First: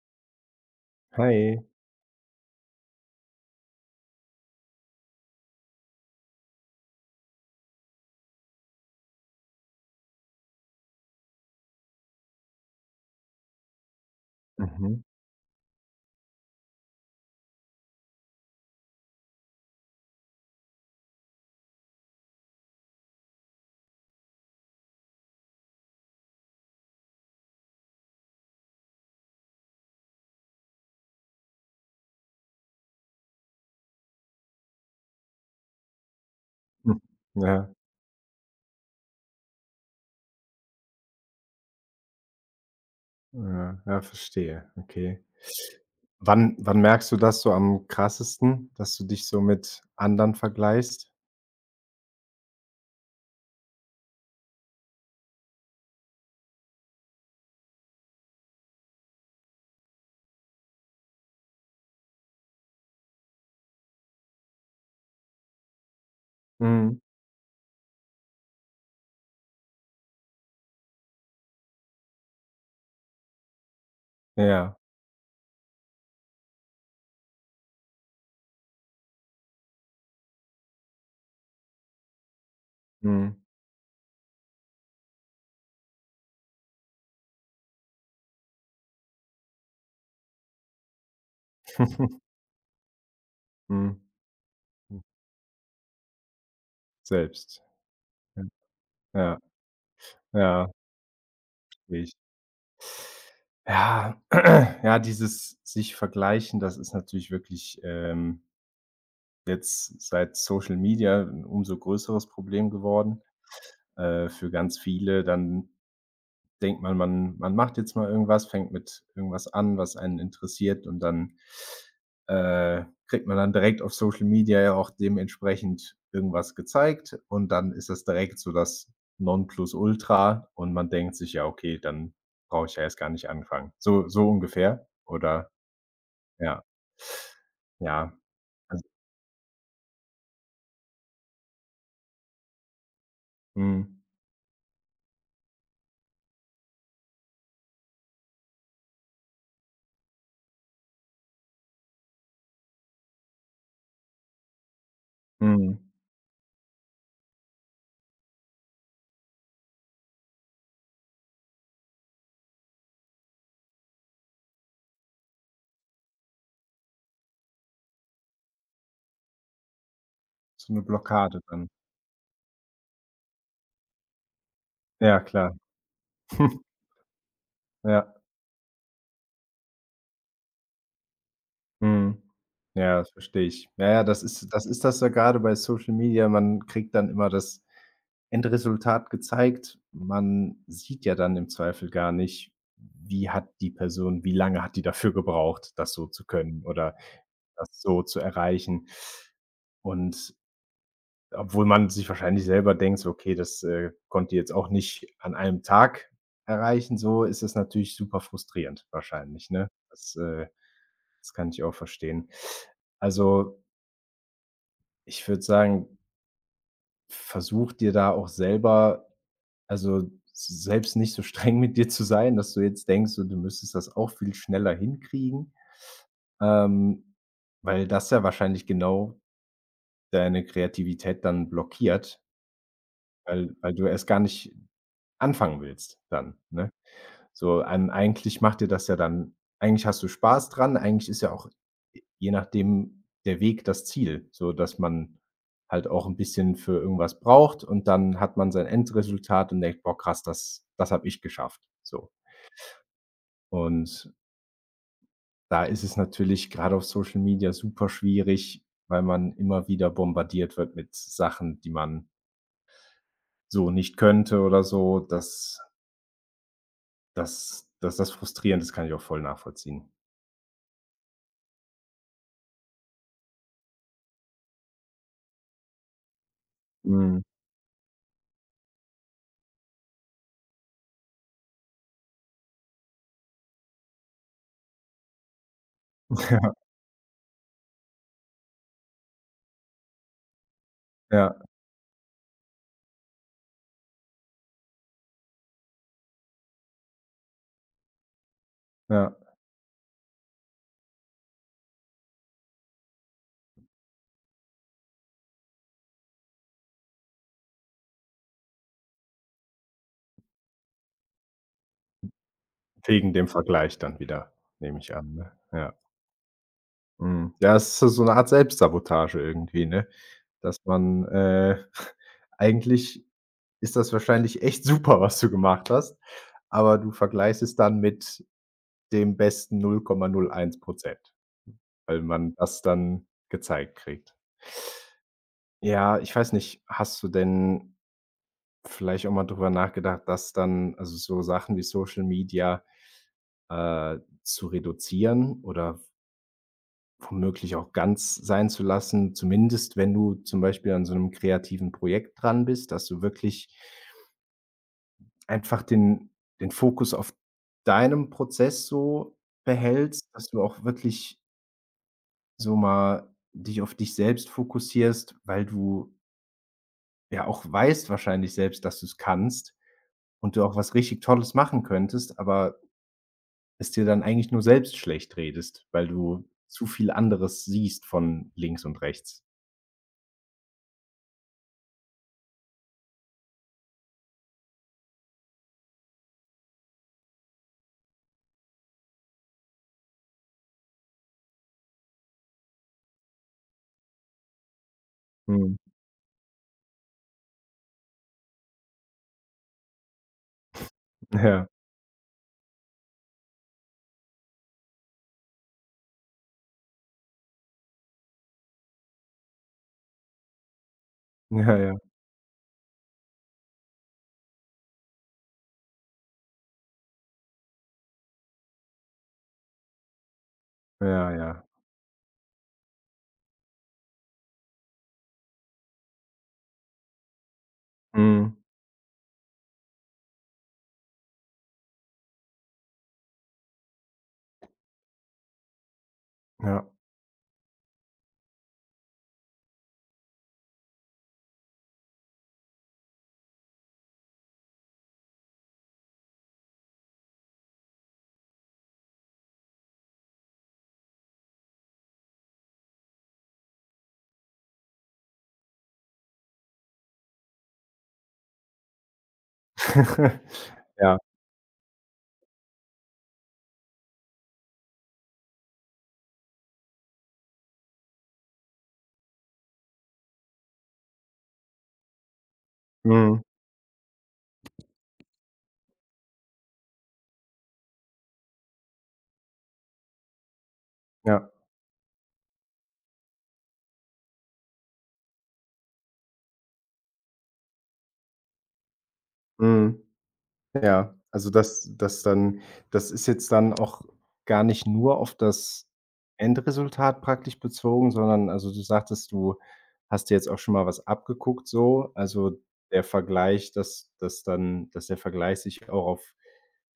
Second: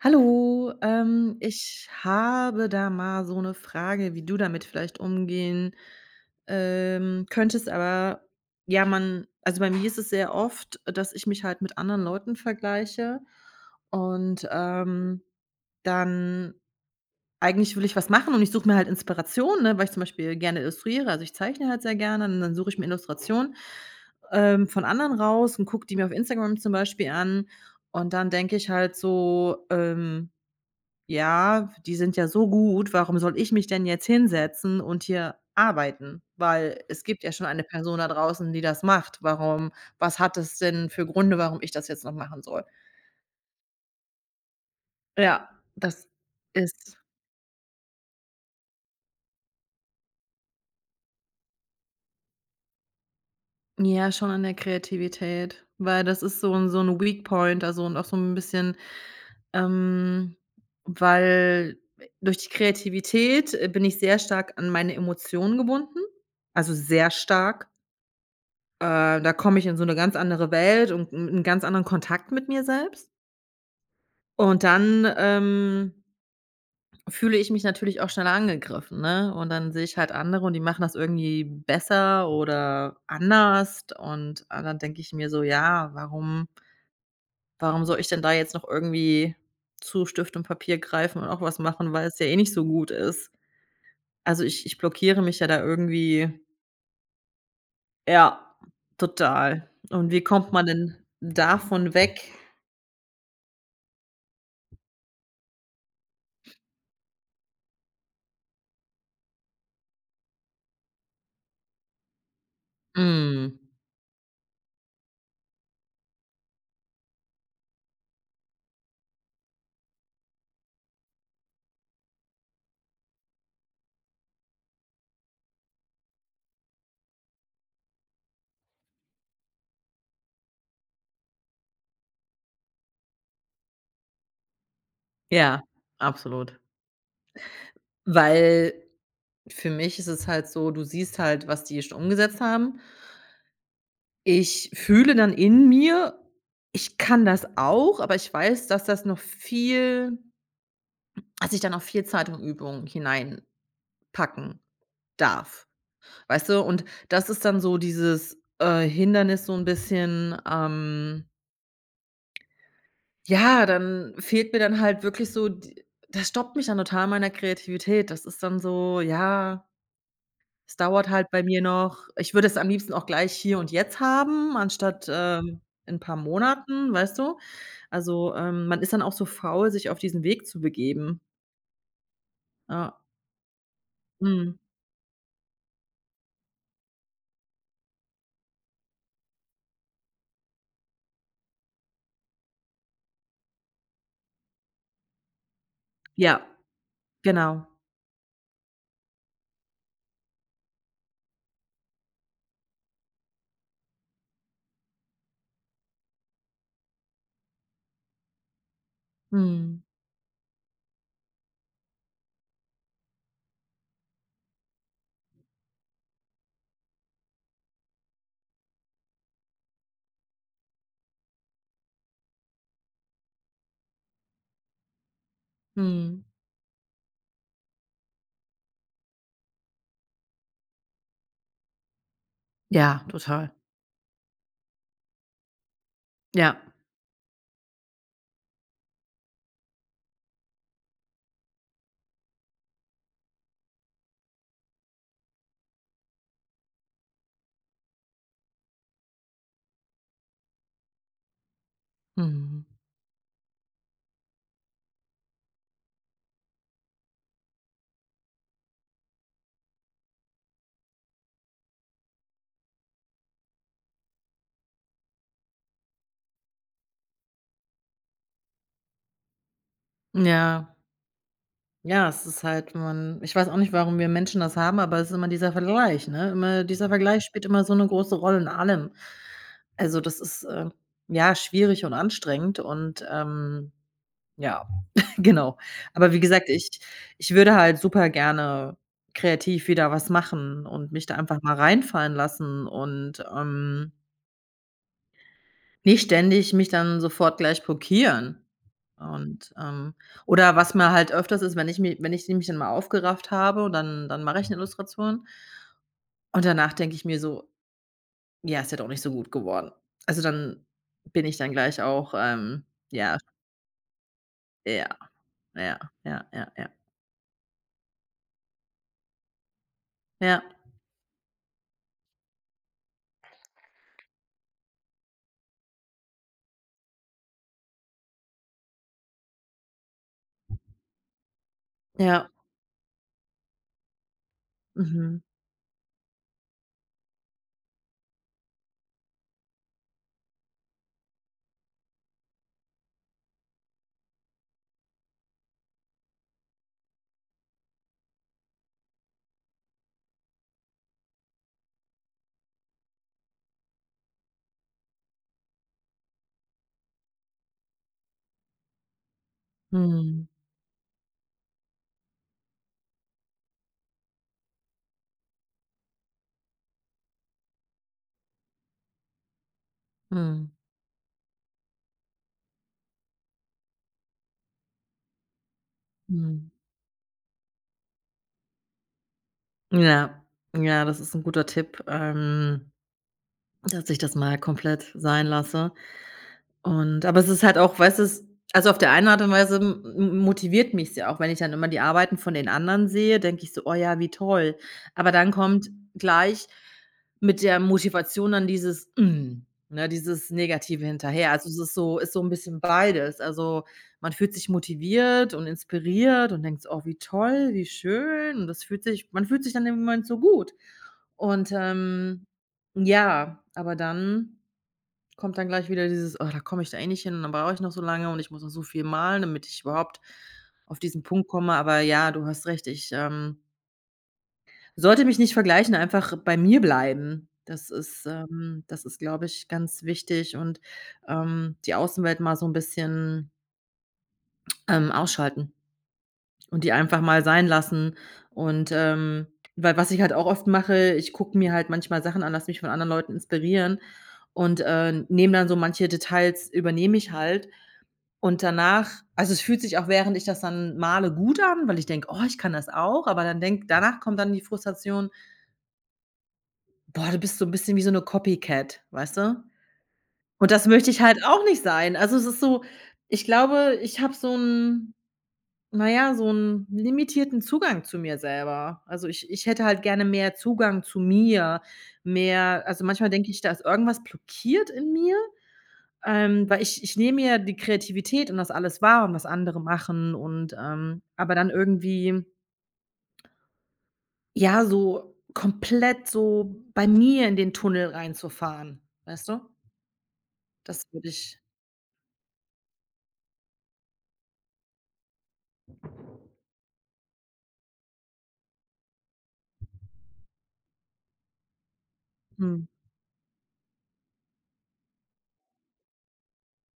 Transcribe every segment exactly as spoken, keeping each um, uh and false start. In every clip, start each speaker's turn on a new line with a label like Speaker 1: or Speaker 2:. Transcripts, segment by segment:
Speaker 1: Hallo, ähm,
Speaker 2: Hi.
Speaker 1: ich habe da mal so 'ne Frage, wie du damit vielleicht umgehen, ähm, könntest, aber ja, man also, bei mir ist es sehr oft, dass ich mich halt mit anderen Leuten vergleiche und,
Speaker 2: Mhm.
Speaker 1: ähm, dann eigentlich will ich was machen und ich suche mir halt Inspiration, ne, weil ich zum Beispiel gerne illustriere. Also, ich zeichne halt sehr gerne und dann suche ich mir Illustrationen, ähm, von anderen raus und gucke die mir auf Instagram zum Beispiel an und dann denke ich halt so, ähm ja, die sind ja so gut, warum soll ich mich denn jetzt hinsetzen und hier arbeiten? Weil
Speaker 2: Hm.
Speaker 1: es gibt ja schon eine
Speaker 2: Ja,
Speaker 1: Person da draußen, die das macht. Warum was hat es denn für Gründe, warum ich das jetzt noch machen soll?
Speaker 2: ja, ja, verstehe. Okay.
Speaker 1: Ja, das
Speaker 2: Wann wann
Speaker 1: ist
Speaker 2: merkst du das so am krassesten, dass du dich so mit anderen vergleichst?
Speaker 1: ja schon an der Kreativität, weil das ist so 'n so 'n Weak Point, also, und auch so 'n bisschen, ähm weil durch die Kreativität, äh, bin ich sehr stark an meine Emotionen gebunden, also,
Speaker 2: Mhm.
Speaker 1: sehr stark. Äh, da komme ich in so 'ne ganz andere Welt und 'n 'n ganz anderen Kontakt mit mir selbst. Und
Speaker 2: Ja.
Speaker 1: dann, ähm, fühle ich mich natürlich auch schneller angegriffen, ne? Und dann sehe ich halt andere und die machen das irgendwie besser oder
Speaker 2: Mhm.
Speaker 1: anders und, ah, dann denke ich mir so: „Ja, warum warum soll ich denn da jetzt noch irgendwie zu Stift und Papier greifen und auch was machen, weil es ja eh nicht so gut ist?“
Speaker 2: Mhm.
Speaker 1: Also, ich ich
Speaker 2: Hm.
Speaker 1: blockiere mich ja da irgendwie
Speaker 2: Selbst. Ja,
Speaker 1: ja,
Speaker 2: ja,
Speaker 1: total. Und wie kommt man
Speaker 2: ja,
Speaker 1: denn davon
Speaker 2: verstehe ich.
Speaker 1: weg?
Speaker 2: Ja, ja, dieses sich vergleichen, das ist natürlich wirklich, ähm, jetzt seit Social Media 'n umso größeres Problem geworden,
Speaker 1: Mhm.
Speaker 2: äh, für ganz viele. Dann denkt man, man man macht jetzt mal irgendwas, fängt mit irgendwas an, was einen interessiert und dann, äh, kriegt man dann direkt auf Social Media ja auch dementsprechend irgendwas gezeigt und dann ist das direkt so das Nonplusultra und man denkt sich: „Ja, okay, dann brauche ich ja erst gar nicht anfangen." So so ungefähr, oder
Speaker 1: Ja, absolut.
Speaker 2: ja. Ja,
Speaker 1: Weil
Speaker 2: also,
Speaker 1: für mich ist es halt so, du siehst halt, was die schon umgesetzt haben.
Speaker 2: mhm,
Speaker 1: Ich fühle dann in mir, ich kann das auch, aber ich weiß, dass das noch viel dass ich da noch viel Zeit und Übung hineinpacken darf,
Speaker 2: mhm.
Speaker 1: weißt du? Und das ist dann so dieses, äh, Hindernis so ein bisschen, ähm ja, dann fehlt mir dann halt wirklich so d das stoppt mich dann total meiner Kreativität. Das ist dann so, ja.
Speaker 2: So
Speaker 1: Es
Speaker 2: eine
Speaker 1: dauert halt
Speaker 2: Blockade
Speaker 1: bei mir
Speaker 2: dann.
Speaker 1: noch ich würde es am liebsten auch gleich hier und jetzt haben, anstatt,
Speaker 2: Ja, klar,
Speaker 1: ähm, in 'n paar Monaten, weißt du?
Speaker 2: ja.
Speaker 1: Also, ähm, man ist dann auch so faul, sich auf diesen Weg zu begeben.
Speaker 2: Mhm.
Speaker 1: Ja.
Speaker 2: Ja, das verstehe ich. Ja, ja, das ist
Speaker 1: Mhm.
Speaker 2: das ist das ja gerade bei Social Media. Man kriegt dann immer das Endresultat gezeigt. Man sieht ja dann im Zweifel gar nicht, wie hat die Person wie lange hat die dafür gebraucht, das so zu
Speaker 1: Ja,
Speaker 2: können oder
Speaker 1: genau.
Speaker 2: das so zu erreichen. Und obwohl man sich wahrscheinlich selber denkt, so: „Okay, das, äh, konnt jetzt auch nicht an einem Tag erreichen", so ist es natürlich super frustrierend wahrscheinlich, ne?
Speaker 1: Mhm.
Speaker 2: Das, äh das kann ich auch verstehen. Also, ich würde sagen, versuch dir da auch selber, also, selbst nicht so streng mit dir zu sein, dass du jetzt denkst, so, du müsstest das auch viel schneller hinkriegen,
Speaker 1: Mhm.
Speaker 2: ähm, weil das ja wahrscheinlich genau deine Kreativität dann blockiert,
Speaker 1: Ja, total.
Speaker 2: weil weil du erst gar nicht anfangen willst dann,
Speaker 1: Ja.
Speaker 2: ne? So, ähm, eigentlich macht dir das ja dann, eigentlich hast du Spaß dran, eigentlich ist ja auch je nachdem der Weg das Ziel, so dass man halt auch 'n bisschen für irgendwas braucht und dann hat man sein Endresultat und denkt: „Boah krass, das das habe ich geschafft", so.
Speaker 1: Mhm.
Speaker 2: Und da ist es natürlich grade auf Social Media super schwierig, weil man immer wieder bombardiert wird mit Sachen, die man so nicht könnte oder so, dass dass dass das frustrierend ist, kann ich auch voll nachvollziehen.
Speaker 1: Ja. Ja, es ist halt man ich weiß auch nicht, warum wir Menschen das haben, aber es ist immer dieser Vergleich, ne? Immer dieser Vergleich
Speaker 2: Mhm.
Speaker 1: spielt immer so eine große Rolle in allem. Also, das ist, äh, ja, schwierig und anstrengend und, ähm, ja, genau. Aber wie gesagt, ich ich würde halt super gerne kreativ wieder was machen und mich da
Speaker 2: Ja,
Speaker 1: einfach mal reinfallen lassen und, ähm nicht ständig mich dann sofort gleich blockieren.
Speaker 2: ja, ja.
Speaker 1: Und, ähm oder was mir halt öfters ist, wenn ich mi wenn ich mich dann mal aufgerafft habe und dann dann mache ich eine Illustration und danach denke ich mir so: „Ja, ist ja doch nicht so gut geworden.“ Also, dann bin ich dann gleich auch, ähm
Speaker 2: Wegen
Speaker 1: ja,
Speaker 2: dem Vergleich dann wieder, nehme
Speaker 1: ja,
Speaker 2: ich an, ne? Ja.
Speaker 1: ja, ja, ja, ja,
Speaker 2: Mhm. Ja, es ist so so 'ne Art Selbstsabotage irgendwie, ne?
Speaker 1: ja,
Speaker 2: Dass man, äh eigentlich ist das wahrscheinlich echt super, was du gemacht hast, aber du vergleichst es dann mit dem besten null Komma null eins, weil
Speaker 1: ja,
Speaker 2: man das dann gezeigt kriegt.
Speaker 1: mhm,
Speaker 2: Ja, ich weiß nicht, hast du denn vielleicht auch mal drüber nachgedacht, dass dann, also, so Sachen wie Social Media äh, zu reduzieren oder womöglich auch ganz sein zu lassen, zumindest wenn du zum Beispiel an so einem kreativen Projekt dran bist, dass du wirklich einfach den den Fokus auf deinem Prozess so behältst,
Speaker 1: mhm,
Speaker 2: dass du auch wirklich so mal dich auf dich selbst fokussierst, weil du ja auch weißt wahrscheinlich selbst, dass du es kannst und du
Speaker 1: mhm,
Speaker 2: auch was richtig Tolles machen könntest, aber es dir dann eigentlich nur selbst schlecht redest, weil du
Speaker 1: mhm.
Speaker 2: zu viel anderes siehst von links und rechts.
Speaker 1: Ja, ja, das ist ein guter Tipp, ähm, dass ich das mal komplett sein lasse. Und aber es ist halt auch weißt du, es also auf der einen Art und Weise m m motiviert mich ja auch, wenn ich dann immer die Arbeiten von den anderen sehe, denke ich so: „Oh ja, wie toll.“ Aber dann
Speaker 2: Mhm.
Speaker 1: kommt gleich mit der Motivation dann dieses „Mm“, ne, dieses Negative hinterher.
Speaker 2: Ja,
Speaker 1: Also, es ist so ist so ein bisschen beides. Also, man fühlt sich motiviert und inspiriert und denkt so: „Oh, wie toll, wie schön.“ Und das fühlt sich man fühlt sich dann in Moment so gut. Und,
Speaker 2: ja, ja,
Speaker 1: ähm, ja, aber dann kommt dann gleich wieder dieses: „Oh, da komme ich da eh nicht hin und dann brauche ich noch so lange und ich muss noch so viel malen, damit ich überhaupt auf diesen
Speaker 2: ja,
Speaker 1: Punkt
Speaker 2: ja.
Speaker 1: komme.“ Aber ja, du hast recht, ich, ähm, sollte mich nicht vergleichen, einfach bei mir bleiben. Das ist,
Speaker 2: Mhm.
Speaker 1: ähm das ist, glaube ich, ganz wichtig und, ähm, die Außenwelt mal so ein bisschen, ähm, ausschalten und
Speaker 2: Ja.
Speaker 1: die einfach mal sein lassen. Und, ähm weil was ich halt auch oft mache, ich gucke mir halt manchmal Sachen an, lasse mich von anderen Leuten inspirieren und, äh, nehme dann so manche Details übernehme ich halt. Und danach also, es fühlt sich auch, während ich das dann male, gut an, weil ich denke: „Oh, ich kann das auch.“ Aber dann denke danach kommt dann die Frustration: „Boah, du bist so ein bisschen wie so eine Copycat“, weißt du? Und das möchte
Speaker 2: Ja.
Speaker 1: ich halt auch nicht sein. Also, es ist so ich glaube, ich habe so 'n naja, so einen limitierten Zugang zu mir selber. Also, ich ich hätte halt gerne mehr Zugang zu mir, mehr also, manchmal
Speaker 2: Mhm.
Speaker 1: denke ich, da ist irgendwas blockiert in mir. Ähm, weil ich ich nehme mir die Kreativität und das alles wahr und was andere machen und, ähm
Speaker 2: Ja.
Speaker 1: aber dann irgendwie, ja, so komplett so bei mir in den Tunnel reinzufahren, weißt du?
Speaker 2: Mhm.
Speaker 1: Das
Speaker 2: Ja,
Speaker 1: würde
Speaker 2: also
Speaker 1: ich
Speaker 2: das das dann, das ist jetzt dann auch gar nicht nur auf das Endresultat praktisch bezogen, sondern, also, du sagtest, du hast dir jetzt auch schon mal was abgeguckt so. Also
Speaker 1: mhm.
Speaker 2: der Vergleich, dass dass dann dass der Vergleich sich auch auf,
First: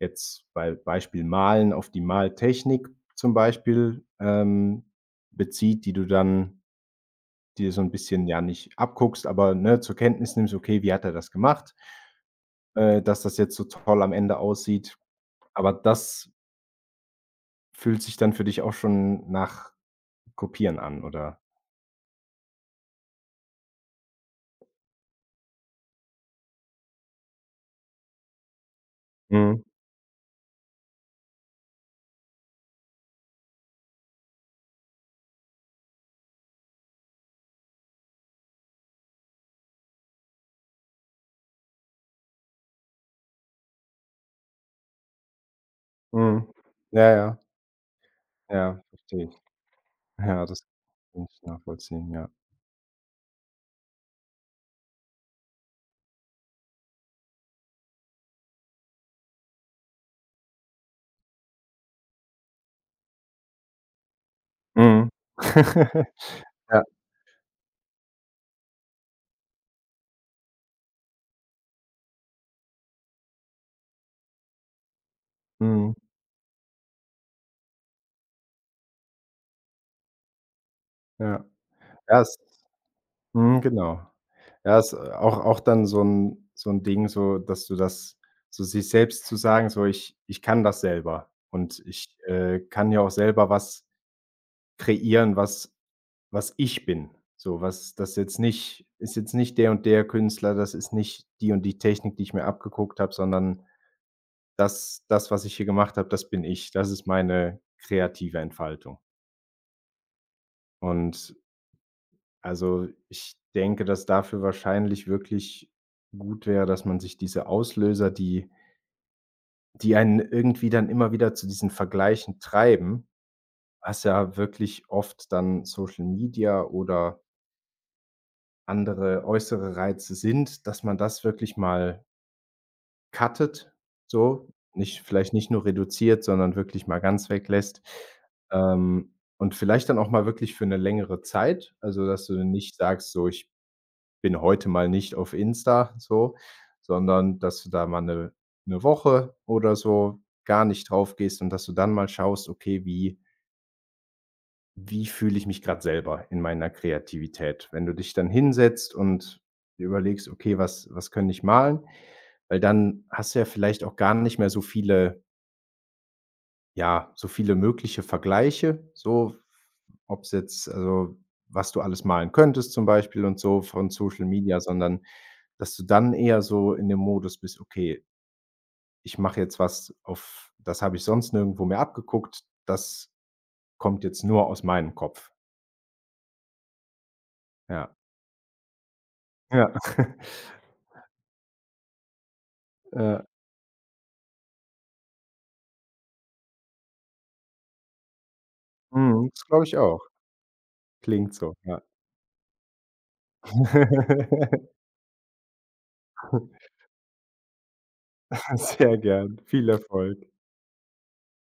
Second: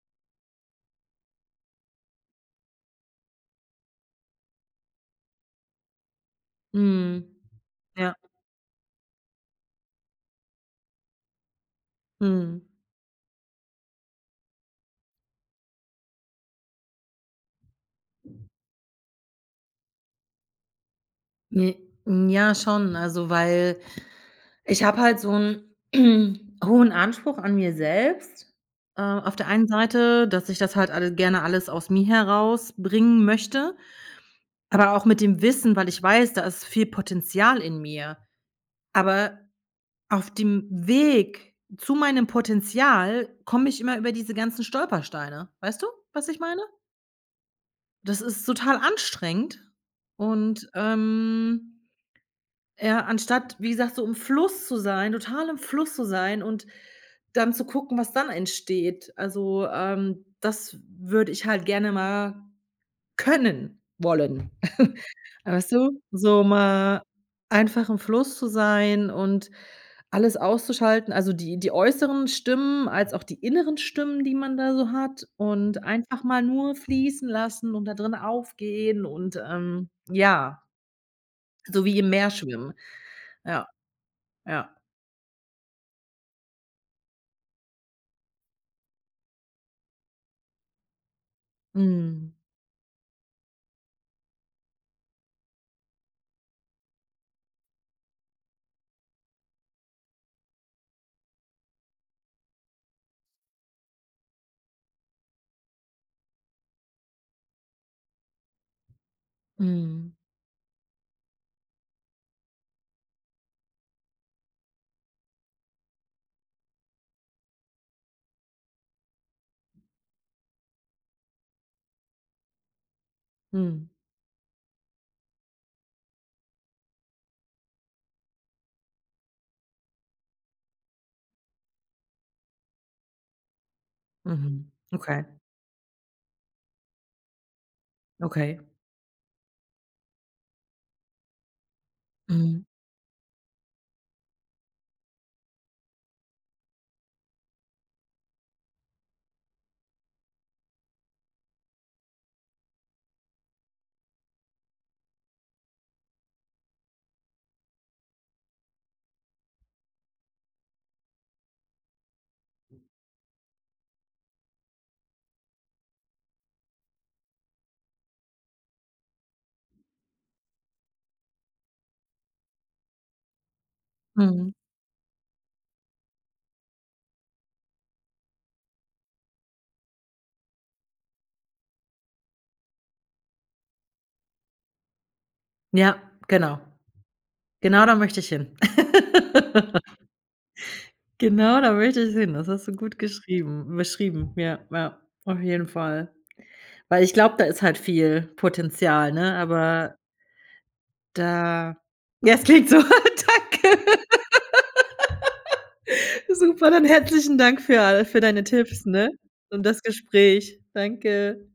Speaker 2: jetzt bei Beispiel Malen, auf die Maltechnik zum Beispiel, ähm, bezieht, die du dann
Speaker 1: Mhm.
Speaker 2: dir so ein
Speaker 1: Ja.
Speaker 2: bisschen, ja, nicht abguckst, aber, ne, zur Kenntnis nimmst: „Okay, wie hat er das gemacht?"
Speaker 1: Mhm.
Speaker 2: äh, dass das jetzt so toll am Ende aussieht. Aber das fühlt sich dann für dich auch schon nach Kopieren an, oder?
Speaker 1: Ne, hm, nee, mm, ja, schon. Also, weil ich habe halt so einen hohen Anspruch an mir selbst, äh, auf der
Speaker 2: Mhm,
Speaker 1: einen Seite, dass ich das halt alle gerne alles aus mir herausbringen möchte. Aber auch mit dem Wissen, weil ich weiß, da ist viel Potenzial in mir. Aber auf dem Weg zu meinem Potenzial komme ich immer über diese ganzen Stolpersteine. Weißt du, was ich
Speaker 2: mhm.
Speaker 1: meine?
Speaker 2: Ja, ja.
Speaker 1: Das ist total
Speaker 2: Ja, verstehe ich.
Speaker 1: anstrengend
Speaker 2: Ja, das
Speaker 1: und,
Speaker 2: kann ich
Speaker 1: ähm,
Speaker 2: nachvollziehen, ja.
Speaker 1: ja, anstatt, wie gesagt, so im Fluss zu sein, total im Fluss zu sein und dann zu gucken, was dann entsteht. Also, ähm, das würde ich halt gerne mal können wollen.
Speaker 2: Mhm.
Speaker 1: Weißt du, so
Speaker 2: Ja,
Speaker 1: mal einfach im Fluss zu sein und alles auszuschalten, also die die äußeren Stimmen als auch die inneren Stimmen, die man da so hat und
Speaker 2: mhm,
Speaker 1: einfach mal nur fließen lassen und da drin aufgehen und, ähm, ja,
Speaker 2: ja.
Speaker 1: so wie im
Speaker 2: Ja,
Speaker 1: Meer
Speaker 2: es
Speaker 1: schwimmen.
Speaker 2: mhm,
Speaker 1: Ja,
Speaker 2: genau.
Speaker 1: ja.
Speaker 2: Ja, ist auch auch dann so 'n so 'n Ding, so dass du das, so sich selbst zu sagen, so: „Ich ich kann das selber und ich,
Speaker 1: Mhm.
Speaker 2: äh, kann ja auch selber was kreieren, was Was ich bin. So, was das jetzt nicht ist, jetzt nicht der und der Künstler, das ist nicht die und die Technik, die ich mir abgeguckt habe, sondern das das, was ich hier gemacht habe, das bin ich. Das ist meine kreative Entfaltung."
Speaker 1: Mhm.
Speaker 2: Und, also, ich denke, dass dafür wahrscheinlich wirklich gut wäre, dass man sich diese Auslöser, die die einen irgendwie dann immer wieder zu diesen Vergleichen treiben,
Speaker 1: Mhm.
Speaker 2: was ja wirklich oft dann Social Media oder andere äußere Reize sind, dass man das wirklich mal cuttet, so,
Speaker 1: Mhm.
Speaker 2: nicht
Speaker 1: Okay,
Speaker 2: vielleicht, nicht nur reduziert, sondern wirklich mal ganz weglässt.
Speaker 1: okay.
Speaker 2: Ähm, und vielleicht dann auch mal wirklich für eine längere Zeit, also, dass du
Speaker 1: Mhm.
Speaker 2: nicht sagst, so: „Ich bin heute mal nicht auf Insta", so, sondern dass du da mal eine 'ne Woche oder so gar nicht drauf gehst und dass du dann mal schaust: „Okay, wie wie fühle ich mich gerade selber in meiner Kreativität?" Wenn du dich dann hinsetzt und dir überlegst: „Okay, was was könnte ich malen?" Weil dann hast du ja vielleicht auch gar nicht mehr so viele, ja, so viele mögliche Vergleiche, so, ob es jetzt, also, was du alles malen könntest zum Beispiel und so von Social
Speaker 1: Mhm.
Speaker 2: Media, sondern dass du dann eher so in dem Modus bist: „Okay, ich mache jetzt was, auf das habe ich sonst nirgendwo mehr abgeguckt. Das kommt jetzt nur aus meinem Kopf."
Speaker 1: Ja, genau. Genau
Speaker 2: Ja.
Speaker 1: da möchte ich hin.
Speaker 2: Ja.
Speaker 1: Genau, da möchte ich hin. Das hast du gut
Speaker 2: Ja,
Speaker 1: geschrieben beschrieben. Ja, ja, auf jeden Fall. Weil ich glaube, da ist halt viel Potenzial,
Speaker 2: mhm,
Speaker 1: ne?
Speaker 2: das glaube ich
Speaker 1: Aber
Speaker 2: auch. Klingt so,
Speaker 1: da
Speaker 2: ja.
Speaker 1: ja, es klingt so. Danke. Super, dann herzlichen Dank für all für deine Tipps,
Speaker 2: Sehr
Speaker 1: ne?
Speaker 2: gern.
Speaker 1: Und
Speaker 2: Viel
Speaker 1: das
Speaker 2: Erfolg.
Speaker 1: Gespräch. Danke.